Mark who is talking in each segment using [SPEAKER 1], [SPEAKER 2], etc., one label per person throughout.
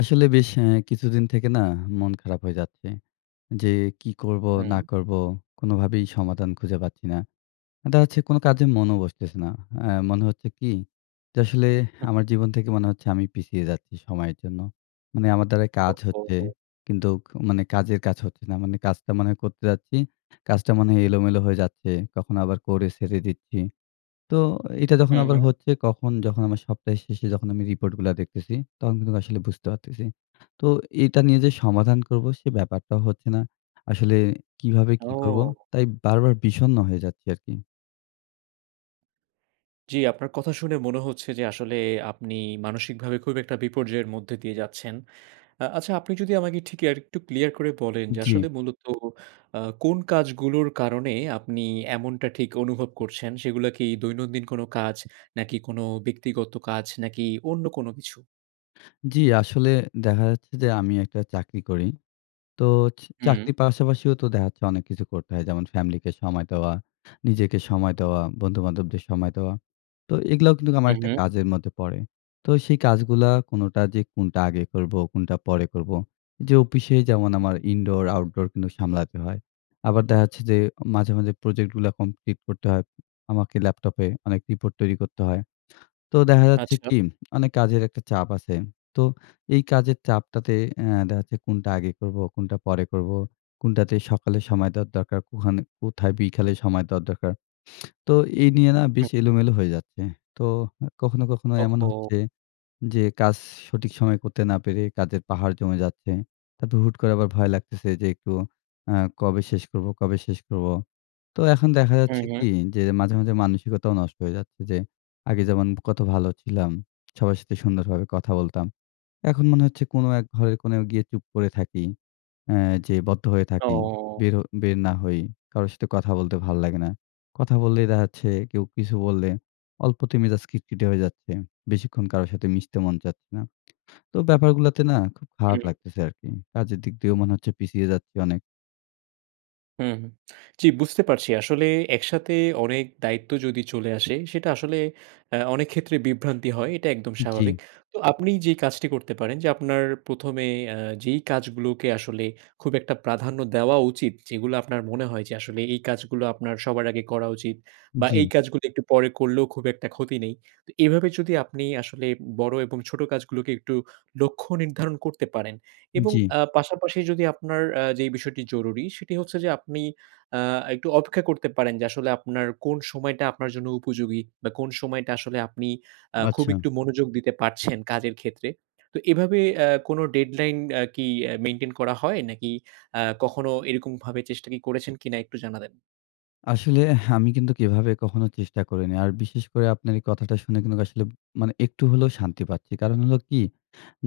[SPEAKER 1] আসলে বেশ এ কিছুদিন থেকে না মন খারাপ হয়ে যাচ্ছে। যে কি করব
[SPEAKER 2] হুম।
[SPEAKER 1] না করব কোনভাবেই সমাধান খুঁজে পাচ্ছি না। এটা হচ্ছে কোন কাজে মনও বসতেছে না। আ মনে হচ্ছে কি যে আসলে
[SPEAKER 2] হু।
[SPEAKER 1] আমার জীবন থেকে মনে হচ্ছে আমি পিছিয়ে যাচ্ছি সময়ের জন্য। মানে আমার দ্বারা কাজ
[SPEAKER 2] ওহ,
[SPEAKER 1] হচ্ছে
[SPEAKER 2] হো!
[SPEAKER 1] কিন্তু মানে কাজের কাজ হচ্ছে না। মানে কাজটা মানে করতে যাচ্ছি। কাজটা মনে হয় এলোমেলো হয়ে যাচ্ছে। কখনো আবার করে ছেড়ে দিচ্ছি। তো এটা যখন
[SPEAKER 2] হু,
[SPEAKER 1] আবার
[SPEAKER 2] হুম।
[SPEAKER 1] হচ্ছে কখন যখন আমার সপ্তাহের শেষে যখন আমি report গুলা দেখতেছি, তখন কিন্তু আসলে বুঝতে পারতেছি। তো এটা নিয়ে যে সমাধান করব সে ব্যাপারটাও হচ্ছে না। আসলে কিভাবে কি করব,
[SPEAKER 2] ও!
[SPEAKER 1] তাই বারবার বিষন্ন হয়ে যাচ্ছি আরকি।
[SPEAKER 2] জি, আপনার কথা শুনে মনে হচ্ছে যে আসলে আপনি মানসিকভাবে খুব একটা বিপর্যয়ের মধ্যে দিয়ে যাচ্ছেন। আ আচ্ছা আপনি যদি আমাকে ঠিক আর একটু ক্লিয়ার করে বলেন যে আসলে
[SPEAKER 1] জি।
[SPEAKER 2] মূলত আ কোন কাজগুলোর কারণে আপনি এমনটা ঠিক অনুভব করছেন, সেগুলো কি দৈনন্দিন কোন কাজ? নাকি কোন ব্যক্তিগত কাজ, নাকি অন্য কোন কিছু?
[SPEAKER 1] জি, আসলে দেখা যাচ্ছে যে আমি একটা চাকরি করি। তো চ
[SPEAKER 2] হুম।
[SPEAKER 1] চাকরির পাশাপাশিও তো দেখা যাচ্ছে অনেক কিছু করতে হয়। যেমন ফ্যামিলিকে সময় দেওয়া, নিজেকে সময় দেওয়া, বন্ধুবান্ধবদের সময় দেওয়া। তো এগুলাও কিন্তু আমার
[SPEAKER 2] হু,
[SPEAKER 1] একটা
[SPEAKER 2] হু।
[SPEAKER 1] কাজের মধ্যে পড়ে। তো সেই কাজগুলা কোনোটা যে কোনটা আগে করব, কোনটা পরে করব। যে অফিসে যেমন আমার indoor outdoor কিন্তু সামলাতে হয়। আবার দেখা যাচ্ছে যে মাঝে, মাঝে, project গুলা কমপ্লিট করতে হয়। আমাকে laptop এ অনেক রিপোর্ট তৈরি করতে হয়। তো দেখা যাচ্ছে
[SPEAKER 2] আচ্ছা।
[SPEAKER 1] কি অনেক কাজের একটা চাপ আছে। তো এই কাজের চাপটাতে আ দেখা যাচ্ছে কোনটা আগে করব, কোনটা পরে করব, কোনটাতে সকালে সময় দেওয়া দরকার, কোহানে কোথায় বিকালে সময় দেওয়া দরকার। তো এই নিয়ে না
[SPEAKER 2] হু।
[SPEAKER 1] বেশ এলোমেলো হয়ে যাচ্ছে। তো এ কখনো, কখনো,
[SPEAKER 2] ওহ,
[SPEAKER 1] এমন
[SPEAKER 2] হো।
[SPEAKER 1] হচ্ছে যে কাজ সঠিক সময়ে করতে না পেরে কাজের পাহাড় জমে যাচ্ছে। তারপর হুট করে আবার ভয় লাগতেছে, "যে একটু আ কবে শেষ করবো কবে শেষ করবো?" তো এখন দেখা
[SPEAKER 2] হু,
[SPEAKER 1] যাচ্ছে
[SPEAKER 2] হু।
[SPEAKER 1] কি যে মাঝে, মাঝে, মানসিকতাও নষ্ট হয়ে যাচ্ছে। যে আগে যেমন কত ভালো ছিলাম, সবার সাথে সুন্দরভাবে কথা বলতাম। এখন মনে হচ্ছে কোন এক ঘরের কোণোয় গিয়ে চুপ করে থাকি। অ্যা যে বদ্ধ হয়ে থাকি,
[SPEAKER 2] ও
[SPEAKER 1] বেরও বের না হই। কারো সাথে কথা বলতে ভাল লাগে না। কথা বললেই দেখাচ্ছে, কেউ কিছু বললে অল্পতে মেজাজ খিটখিটে হয়ে যাচ্ছে। বেশিক্ষণ কারো সাথে মিশতে মন চাচ্ছে না। তো ব্যাপারগুলাতে না খুব খারাপ
[SPEAKER 2] হুম।
[SPEAKER 1] লাগতেছে আরকি। কাজের দিক দিয়েও মনে হচ্ছে পিছিয়ে যাচ্ছি অনেক।
[SPEAKER 2] হু, হু। জ্বি, বুঝতে পারছি। আসলে একসাথে অনেক দায়িত্ব যদি চলে আসে, সেটা আসলে এ্যাঁ অনেক ক্ষেত্রে বিভ্রান্তি হয়। এটা একদম স্বাভাবিক।
[SPEAKER 1] জ্বি।
[SPEAKER 2] তো আপনি যেই কাজটি করতে পারেন যে আপনার ১ম এ এ্যাঁ যেই কাজগুলোকে আসলে খুব একটা প্রাধান্য দেওয়া উচিত। যেগুলো আপনার মনে হয় যে আসলে এই কাজগুলো আপনার সবার আগে করা উচিত বা এই
[SPEAKER 1] জ্বি।
[SPEAKER 2] কাজগুলো একটু পরে করলেও খুব একটা ক্ষতি নেই। তো এভাবে যদি আপনি আসলে বড় এবং ছোট কাজ গুলোকে একটু লক্ষ্য নির্ধারণ করতে পারেন। এবং
[SPEAKER 1] জ্বি।
[SPEAKER 2] এ্যাঁ পাশাপাশি যদি আপনার এ্যাঁ যে বিষয়টি জরুরি সেটি হচ্ছে যে আপনি এ্যাঁ একটু অপেক্ষা করতে পারেন যে আসলে আপনার কোন সময়টা আপনার জন্য উপযোগী বা কোন সময়টা আসলে আপনি এ্যাঁ খুব
[SPEAKER 1] আচ্ছা।
[SPEAKER 2] একটু মনোযোগ দিতে পারছেন কাজের ক্ষেত্রে। তো এভাবে এ্যাঁ কোন ডেডলাইন এ্যাঁ কি এ মেইনটেইন করা হয়? নাকি এ্যাঁ কখনো এরকম ভাবে চেষ্টা করেছেন কিনা একটু জানাবেন?
[SPEAKER 1] আসলেহ আমি কিন্তু কিভাবে কখনো চেষ্টা করিনি। আর বিশেষ করে আপনার এই কথাটা শুনে কিন্তু আসলে মানে একটু হলেও শান্তি পাচ্ছি। কারণ হলো কি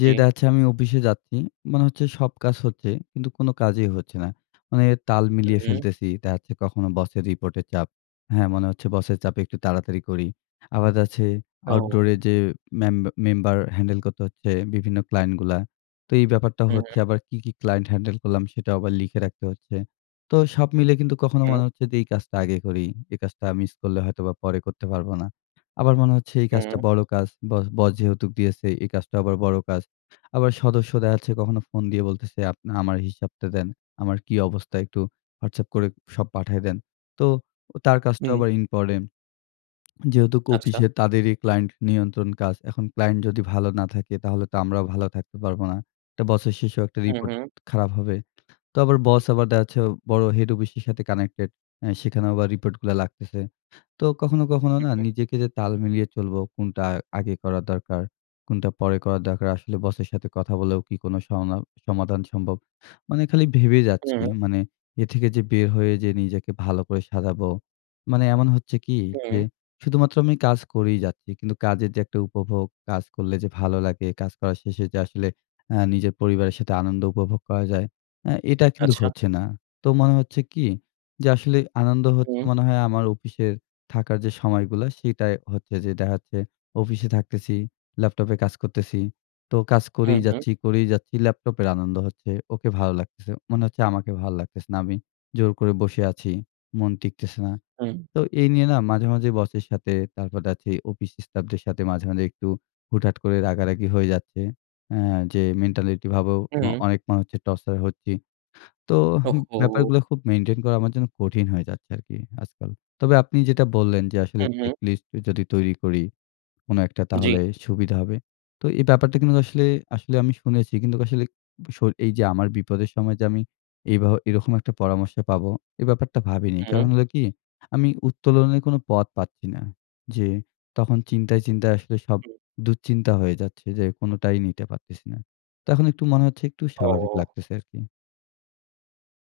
[SPEAKER 1] যে
[SPEAKER 2] জ্বি।
[SPEAKER 1] দেখা যাচ্ছে আমি অফিসে যাচ্ছি। মনে হচ্ছে সব কাজ হচ্ছে, কিন্তু কোন কাজই হচ্ছে না। মানে তাল
[SPEAKER 2] হু,
[SPEAKER 1] মিলিয়ে
[SPEAKER 2] হুম।
[SPEAKER 1] ফেলতেছি। দেখা যাচ্ছে কখনো বসের রিপোর্ট এর চাপ। হ্যাঁ? মনে হচ্ছে বসের চাপে একটু তাড়াতাড়ি করি। আবার দেখা যাচ্ছে আউটডোর এ
[SPEAKER 2] ও।
[SPEAKER 1] যে মেম মেম্বার হ্যান্ডেল করতে হচ্ছে বিভিন্ন ক্লায়েন্টগুলা। তো এই ব্যাপারটা
[SPEAKER 2] হু,
[SPEAKER 1] হচ্ছে
[SPEAKER 2] হু।
[SPEAKER 1] আবার কি, কি ক্লায়েন্ট হ্যান্ডেল করলাম সেটাও আবার লিখে রাখতে হচ্ছে। তো সব মিলে কিন্তু কখনো
[SPEAKER 2] হু।
[SPEAKER 1] মনে হচ্ছে যে এই কাজটা আগে করি। এই কাজটা মিস করলে হয়তোবা পরে করতে পারব না। আবার মনে হচ্ছে এই কাজটা
[SPEAKER 2] হুম।
[SPEAKER 1] বড় কাজ বস বস যেহেতুক দিয়েছে, এই কাজটা আবার বড় কাজ। আবার সদস্য দেখা যাচ্ছে কখনো ফোন দিয়ে বলতেছে, "আপ আমার হিসাবটা দেন। আমার কি অবস্থা একটু WhatsApp করে সব পাঠায় দেন।" তো তার কাজটাও
[SPEAKER 2] হুম।
[SPEAKER 1] আবার ইম্পোর্টেন্ট। যেহেতু
[SPEAKER 2] আচ্ছা।
[SPEAKER 1] অফিসে তাদেরই ক্লায়েন্ট নিয়ন্ত্রণ কাজ। এখন ক্লায়েন্ট যদি ভালো না থাকে, তাহলে তো আমরাও ভালো থাকতে পারব না। তো বছর শেষেও একটা
[SPEAKER 2] হু,
[SPEAKER 1] রিপোর্ট
[SPEAKER 2] হু।
[SPEAKER 1] খারাপ হবে। তো আবার বস আবার দেখা যাচ্ছে বড় হেড অফিস এর সাথে কানেক্টেড। এ্যাঁ সেখানেও আবার রিপোর্টগুলা লাগতেছে। তো কখনো, কখনো না নিজেকে যে তাল মিলিয়ে চলবো কোনটা আ আগে করা দরকার, কোনটা পরে করা দরকার। আসলে বসের সাথে কথা বলেও কি কোন সংলা সমাধান সম্ভব। মানে খালি ভেবে যাচ্ছি।
[SPEAKER 2] হু।
[SPEAKER 1] মানে এ থেকে যে বের হয়ে যে নিজেকে ভালো করে সাজাবো। মানে এমন হচ্ছে কি যে
[SPEAKER 2] হু।
[SPEAKER 1] শুধুমাত্র আমি কাজ করেই যাচ্ছি। কিন্তু কাজের যে একটা উপভোগ, কাজ করলে যে ভালো লাগে, কাজ করার শেষে যে আসলে এ্যাঁ নিজের পরিবারের সাথে আনন্দ উপভোগ করা যায়। এ্যাঁ এটা কিন্তু
[SPEAKER 2] আচ্ছা।
[SPEAKER 1] হচ্ছে না। তো মনে হচ্ছে কি যে আসলে আনন্দ হচ্ছে
[SPEAKER 2] হুম।
[SPEAKER 1] মনে হয় আমার অফিসে থাকার যে সময়গুলা সেটাই হচ্ছে যে দেখা যাচ্ছে অফিসে থাকতেছি, ল্যাপটপে কাজ করতেছি। তো কাজ
[SPEAKER 2] হু,
[SPEAKER 1] করেই
[SPEAKER 2] হু।
[SPEAKER 1] যাচ্ছি, করেই যাচ্ছি। ল্যাপটপের আনন্দ হচ্ছে। ওকে ভালো লাগতেছে। মনে হচ্ছে আমাকে ভালো লাগতেছে না। আমি জোর করে বসে আছি। মন টিকতেছে না।
[SPEAKER 2] হুম।
[SPEAKER 1] তো এই নিয়ে না মাঝে, মাঝে বসের সাথে তারপর দেখা যাচ্ছে অফিস স্টাফদের সাথে মাঝে, মাঝে একটু হুটহাট করে রাগারাগি হয়ে যাচ্ছে। এ্যাঁ যে মেন্টালিটি ভাবও অ
[SPEAKER 2] হুম।
[SPEAKER 1] অনেক মানুষ হচ্ছে টর্চার হচ্ছি। তোহ
[SPEAKER 2] ওহো!
[SPEAKER 1] ব্যাপারগুলো খুব মেইনটেইন করা আমার জন্য কঠিন হয়ে যাচ্ছে আরকি আজকাল। তবে আপনি যেটা বললেন যে আসলে
[SPEAKER 2] হু, হু।
[SPEAKER 1] চেকলিস্ট যদি তৈরি করি, কোন একটা
[SPEAKER 2] জ্বি।
[SPEAKER 1] তাহলে সুবিধা হবে। তো এই ব্যাপারটা কিন্তু আসলে আসলে আমি শুনেছি। কিন্তু আসলে সই এই যে আমার বিপদের সময় যে আমি এইভাব এরকম একটা পরামর্শ পাবো এই ব্যাপারটা ভাবিনি। কারণ
[SPEAKER 2] হুম।
[SPEAKER 1] হলো কি আমি উত্তোলনের কোন পথ পাচ্ছি না। যে তখন চিন্তায়, চিন্তায় আসলে সব
[SPEAKER 2] হু।
[SPEAKER 1] দুঃচিন্তা হয়ে যাচ্ছে যে কোনটাই নিতে পারতেছি না। তখন একটু মনে হচ্ছে একটু স্বাভাবিক
[SPEAKER 2] ও!
[SPEAKER 1] লাগতেছে আরকি।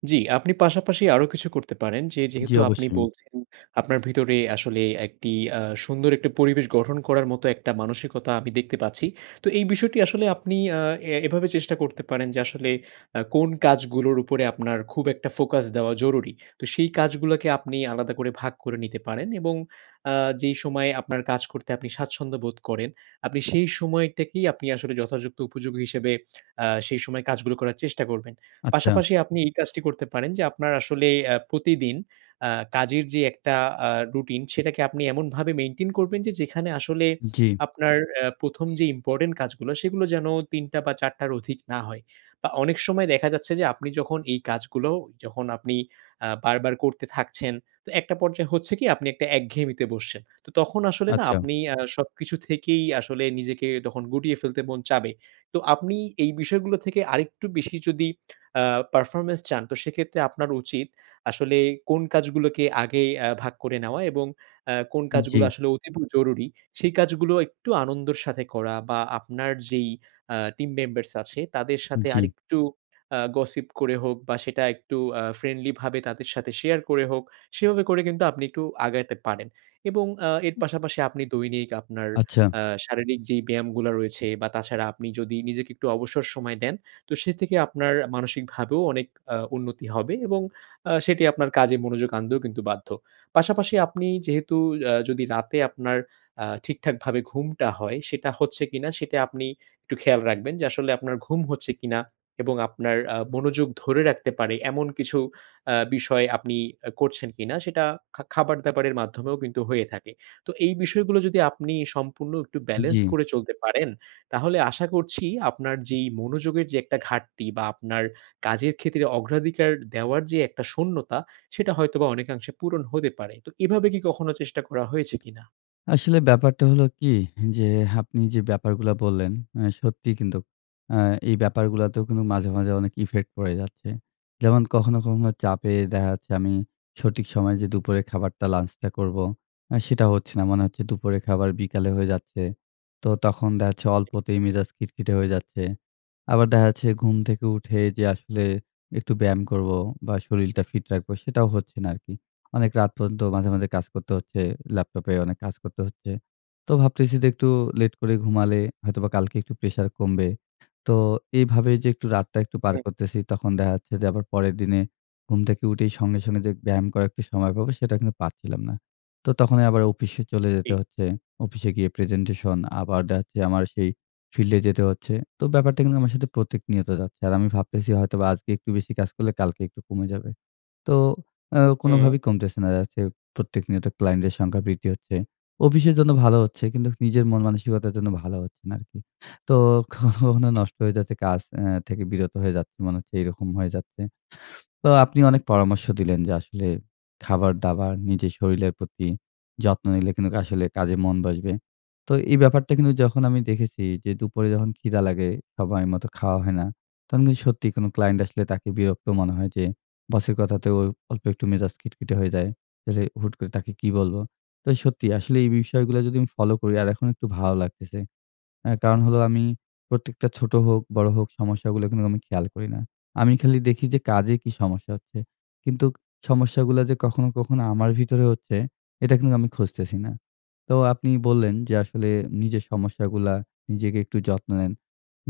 [SPEAKER 2] জি আপনি পাশাপাশি আরো কিছু করতে পারেন যে,
[SPEAKER 1] জি
[SPEAKER 2] যেহেতু আপনি
[SPEAKER 1] অবশ্যই।
[SPEAKER 2] বলছেন আপনার ভিতরে আসলে একটি আ সুন্দর একটা পরিবেশ গঠন করার মতো একটা মানসিকতা আমি দেখতে পাচ্ছি। তো এই বিষয়টি আসলে আপনি আ এ এভাবে চেষ্টা করতে পারেন যে আসলে আ কোন কাজগুলোর উপরে আপনার খুব একটা ফোকাস দেওয়া জরুরি। তো সেই কাজগুলোকে আপনি আলাদা করে ভাগ করে নিতে পারেন এবং অ্যা যেই সময়ে আপনার কাজ করতে আপনি স্বাচ্ছন্দ্য বোধ করেন, আপনি সেই সময়টাকেই আপনি আসলে যথাযুক্ত উপযোগী হিসেবে অ্যা সেই সময় কাজগুলো করার চেষ্টা করবেন।
[SPEAKER 1] আচ্ছা।
[SPEAKER 2] পাশাপাশি আপনি এই কাজটি করতে পারেন যে আপনার আসলে অ্যা প্রতিদিন আ কাজের যে একটা আ রুটিন, সেটাকে আপনি এমনভাবে maintain করবেন যে যেখানে আসলে
[SPEAKER 1] জি।
[SPEAKER 2] আপনার আ ১ম যে important কাজগুলা, সেগুলো যেন ৩ টা বা ৪ টার অধিক না হয়। বা অনেক সময় দেখা যাচ্ছে যে আপনি যখন এই কাজগুলো যখন আপনি আ বারবার করতে থাকছেন, তো একটা পর্যায় হচ্ছে কি আপনি একটা একঘেয়েমিতে বসছেন। তখন আসলে না
[SPEAKER 1] আচ্ছা।
[SPEAKER 2] আপনি আ সবকিছু থেকেই আসলে নিজেকে তখন গুটিয়ে ফেলতে মন চাবে। তো আপনি এই বিষয়গুলো থেকে আরেকটু বেশি যদি আ performance চান তো সেক্ষেত্রে আপনার উচিত আসলে কোন কাজগুলোকে আগে আ ভাগ করে নেওয়া এবং অ্যা কোন
[SPEAKER 1] উম
[SPEAKER 2] কাজগুলো
[SPEAKER 1] জি।
[SPEAKER 2] আসলে অতিব জরুরি, সেই কাজগুলো একটু আনন্দর সাথে করা বা আপনার যেই অ্যা team members আছে, তাদের
[SPEAKER 1] উম
[SPEAKER 2] সাথে
[SPEAKER 1] জি।
[SPEAKER 2] আরেকটু আ gossip করে হোক বা সেটা একটু অ্যা friendly ভাবে তাদের সাথে শেয়ার করে হোক, সেভাবে করে কিন্তু আপনি একটু আগাইতে পারেন এবং অ্যা এর
[SPEAKER 1] হুম।
[SPEAKER 2] পাশাপাশি আপনি দৈনিক আপনার
[SPEAKER 1] আচ্ছা।
[SPEAKER 2] অ্যা শারীরিক যেই ব্যায়ামগুলা রয়েছে, বা তাছাড়া আপনি যদি নিজেকে একটু অবসর সময় দেন, তো সে থেকে আপনার মানসিকভাবেও অনেক অ্যা উন্নতি হবে এবং আ সেটি আপনার কাজে মনোযোগ আনতেও কিন্তু বাধ্য। পাশাপাশি আপনি যেহেতু অ্যা যদি রাতে আপনার অ্যা ঠিকঠাকভাবে ঘুমটা হয়, সেটা হচ্ছে কিনা সেটা আপনি একটু খেয়াল রাখবেন। যে আসলে আপনার ঘুম হচ্ছে কিনা এবং আপনার আ মনোযোগ ধরে রাখতে পারে এমন কিছু অ্যা বিষয় আপনি অ্যা করছেন কিনা, সেটা খা খাবার-দাবারের মাধ্যমেও কিন্তু হয়ে থাকে। তো এই বিষয়গুলো যদি আপনি সম্পূর্ণ একটু balance
[SPEAKER 1] জি।
[SPEAKER 2] করে চলতে পারেন, তাহলে আশা করছি আপনার যেই মনোযোগের যেই একটা ঘাটতি বা আপনার কাজের ক্ষেত্রে অগ্রাধিকার দেওয়ার যে একটা শূন্যতা, সেটা হয়তোবা অনেকাংশে পূরণ হতে পারে। তো এভাবে কি কখনো চেষ্টা করা হয়েছে কিনা?
[SPEAKER 1] আসলে ব্যাপারটা হলো কি, হ্যা যে আপনি যে ব্যাপারগুলা বললেন, অ্যা সত্যিই কিন্তু অ্যা এই ব্যাপারগুলাতেও কিন্তু মাঝে, মাঝে অনেক effect পড়ে যাচ্ছে। যেমন কখনো, কখনো চাপে দেখা যাচ্ছে আমি সঠিক সময়ে যে দুপুরে খাবারটা, lunch টা করবো, অ্যা সেটা হচ্ছে না। মনে হচ্ছে দুপুরে খাবার বিকালে হয়ে যাচ্ছে। তো তখন দেখা-যাচ্ছে অল্পতেই মেজাজ খিটখিটে হয়ে যাচ্ছে। আবার দেখা যাচ্ছে ঘুম থেকে উঠে যে আসলে একটু ব্যায়াম করবো বা শরীরটা fit রাখবো, সেটাও হচ্ছে না আরকি। অনেক রাত পর্যন্ত মাঝে, মাঝে কাজ করতে হচ্ছে, ল্যাপটপে অনেক কাজ করতে হচ্ছে। তো ভাবতেছি যে একটু লেট করে ঘুমালে হয়তোবা কালকে একটু pressure কমবে। তো এইভাবে যে একটু রাতটা একটু পার
[SPEAKER 2] হুম।
[SPEAKER 1] করতেছি তখন দেখা যাচ্ছে যে আবার পরের দিনে ঘুম থেকে উঠেই সঙ্গে, সঙ্গে যেগ ব্যায়াম করার একটু সময় পাবো, সেটা কিন্তু পাচ্ছিলাম না। তো তখনই আবার অফিসে চলে যেতে
[SPEAKER 2] জি।
[SPEAKER 1] হচ্ছে। অফিসে গিয়ে presentation আবার দেখা যাচ্ছে আমার সেই field এ যেতে হচ্ছে। তো ব্যাপারটা কিন্তু আমার সাথে প্রত্যেক নিয়ত যাচ্ছে। আর আমি ভাবতেছি হয়তো আজকে একটু বেশি কাজ করলে কালকে একটু কমে যাবে। তো অ্যা
[SPEAKER 2] হুম।
[SPEAKER 1] কোনোভাবেই কমতেছে না। দেখা-যাচ্ছে প্রত্যেক নিয়ত client এর সংখ্যা বৃদ্ধি হচ্ছে। অফিসের জন্য ভালো হচ্ছে। কিন্তু নিজের মন মানসিকতার জন্য ভালো হচ্ছে না আরকি। তো কখনো কখনো নষ্ট হয়ে যাচ্ছে কাজ অ্যা থেকে বিরত হয়ে যাচ্ছি, মনে হচ্ছে এইরকম হয়ে যাচ্ছে। তো আপনি অনেক পরামর্শ দিলেন যে আসলে, খাবার-দাবার, নিজের শরীরের প্রতি যত্ন নিলে কিন্তু আসলে কাজে মন বসবে। তো এই ব্যাপারটা কিন্তু যখন আমি দেখেছি যে দুপুরে যখন ক্ষিদা লাগে, সময় মত খাওয়া হয় না, তখন কিন্তু সত্যি কোনো client আসলে তাকে বিরক্ত মনে হয় যে, boss এর কথাতেও অল্পে একটু মেজাজ খিটখিটে হয়ে যায়। রে হুট করে তাকে কি বলব? তো সত্যি, আসলে এই বিষয়গুলো যদি আমি ফলো করি আর এখন একটু ভালো লাগতেছে। অ্যা কারণ হলো আমি, প্রত্যেকটা ছোট হোক, বড় হোক সমস্যাগুলো কিন্তু আমি খেয়াল করি না। আমি খালি দেখি যে কাজে কি সমস্যা হচ্ছে। কিন্তু সমস্যাগুলা যে কখনো, কখনো আমার ভিতরে হচ্ছে, এটা কিন্তু আমি খুঁজতেছি না। তো আপনি বললেন যে আসলে নিজের সমস্যাগুলা, নিজেকে একটু যত্ন নেন।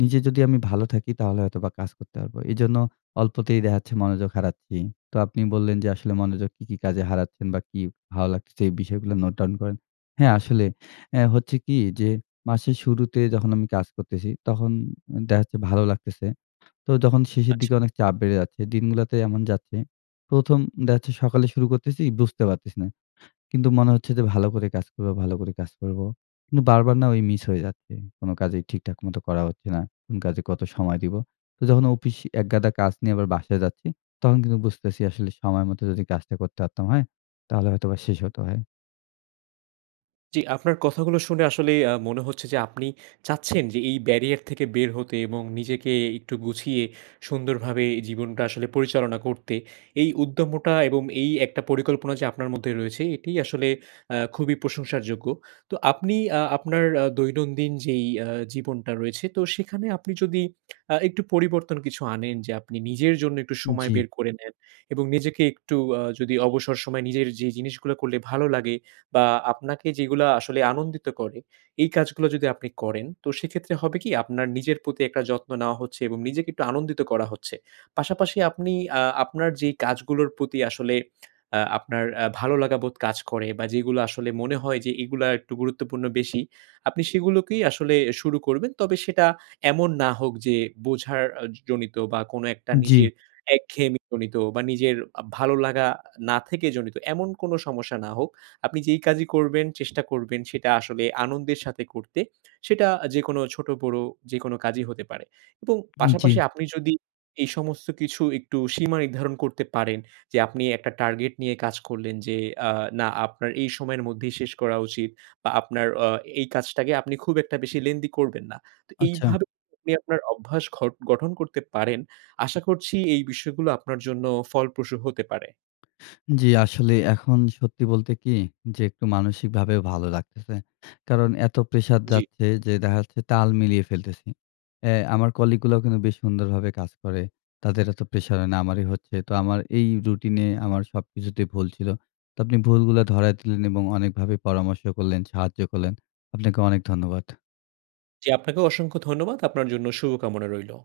[SPEAKER 1] নিজে যদি আমি ভালো থাকি তাহলে হয়তোবা কাজ করতে পারব। এজন্য অল্পতেই দেখা যাচ্ছে, মনোযোগ হারাচ্ছি। তো আপনি বললেন যে আসলে মনোযোগ কি, কি কাজে হারাচ্ছেন বা কি ভালো লাগতেছে এই বিষয়গুলো note down করেন। হ্যাঁ আসলে আ হচ্ছে কি যে, মাসের শুরুতে যখন আমি কাজ করতেছি, তখন দেখা যাচ্ছে ভালো লাগতেছে। তো যখন শেষের
[SPEAKER 2] আচ্ছা।
[SPEAKER 1] দিকে অনেক চাপ বেড়ে যাচ্ছে। দিনগুলাতে এমন যাচ্ছে, ১ম দেখা-যাচ্ছে সকালে শুরু করতেছি, বুঝতে পারতেছি না। কিন্তু মনে হচ্ছে যে ভালো করে কাজ করবো, ভালো করে কাজ করবো। কিন্তু বারবার না ওই মিস হয়ে যাচ্ছে। কোনো কাজেই ঠিকঠাক মতো করা হচ্ছে না। কোন কাজে কত সময় দিবো। তো যখন অফিস একগাদা কাজ নিয়ে আবার বাসায় যাচ্ছি, তখন কিন্তু বুঝতেছি আসলে সময় মতো যদি কাজটা করতে পারতাম, হ্যাঁ? তাহলে হয়তোবা শেষ হতে হয়।
[SPEAKER 2] জি, আপনার কথাগুলো শুনে আসলেই আ মনে হচ্ছে যে, আপনি চাচ্ছেন যে এই barrier থেকে বের হতে। এবং নিজেকে একটু গুছিয়ে সুন্দরভাবে জীবনটা আসলে পরিচালনা করতে। এই উদ্যমটা এবং এই একটা পরিকল্পনা যে আপনার মধ্যে রয়েছে এটিই আসলে আ খুবই প্রশংসার যোগ্য। তো আপনি আ আপনার আ দৈনন্দিন যেই আ জীবনটা রয়েছে। তো, সেখানে আপনি যদি আ একটু পরিবর্তন কিছু আনেন। যে আপনি নিজের জন্য একটু
[SPEAKER 1] উম
[SPEAKER 2] সময়
[SPEAKER 1] জি।
[SPEAKER 2] বের করে নেন এবং নিজেকে একটু আ যদি অবসর সময় নিজের যে জিনিসগুলো করলে ভালো লাগে। বা আপনাকে যেগুলা আসলে আনন্দিত করে। এই কাজগুলো যদি আপনি করেন। তো সেক্ষেত্রে হবে কি? আপনার নিজের প্রতি একটা যত্ন নেওয়া হচ্ছে এবং নিজেকে একটু আনন্দিত করা হচ্ছে। পাশাপাশি আপনি আ আপনার যে কাজগুলোর প্রতি আসলে আ আপনার আ ভালোলাগা বোধ কাজ করে বা যেগুলো আসলে মনে হয় যে এগুলা একটু গুরুত্বপূর্ণ বেশি। আপনি সেগুলোকেই আসলে শুরু করবেন। তবে সেটা এমন না হোক যে, বোঝার আ জনিত বা কোনো একটা
[SPEAKER 1] উম জি।
[SPEAKER 2] নিজের একঘেয়েমি জনিত বা নিজের আ ভালোলাগা না থেকে জনিত, এমন কোনো সমস্যা না হোক। আপনি যেই কাজই করবেন, চেষ্টা করবেন সেটা আসলে আনন্দের সাথে করতে। সেটা যেকোনো ছোট-বড় যেকোনো কাজই হতে পারে। এবং
[SPEAKER 1] উম জি।
[SPEAKER 2] পাশাপাশি আপনি যদি এই সমস্ত কিছু একটু সীমা নির্ধারণ করতে পারেন। যে আপনি একটা টার্গেট নিয়ে কাজ করলেন। যে আ না, আপনার এই সময়ের মধ্যেই শেষ করা উচিত। বা আপনার আ এই কাজটাকে আপনি খুব একটা বেশি lengthy করবেন না। তো
[SPEAKER 1] আচ্ছা।
[SPEAKER 2] এইভাবে [unintelligible] আপনার অভ্যাস ঘট গঠন করতে পারেন। আশা করছি, এই বিষয়গুলো আপনার জন্য ফলপ্রসূ হতে পারে।
[SPEAKER 1] জি, আসলে এখন সত্যি বলতে কি? যে, একটু মানসিকভাবেও ভালো লাগতেছে। কারণ এতো প্রেশার
[SPEAKER 2] জি।
[SPEAKER 1] যাচ্ছে যে, দেখা যাচ্ছে তাল মিলিয়ে ফেলতেছি। এ আমার কলিগগুলাও কিন্তু বেশ সুন্দরভাবে কাজ করে। তাদের এতো প্রেশার হয় না, আমারই হচ্ছে। তো আমার এই রুটিনে আমার সবকিছুতেই ভুল ছিল। তো আপনি ভুলগুলো ধরায় দিলেন এবং অনেকভাবে পরামর্শ করলেন, সাহায্য করলেন। আপনাকে অনেক ধন্যবাদ।
[SPEAKER 2] জি, আপনাকেও অসংখ্য ধন্যবাদ। আপনার জন্য শুভ কামনা রইলো।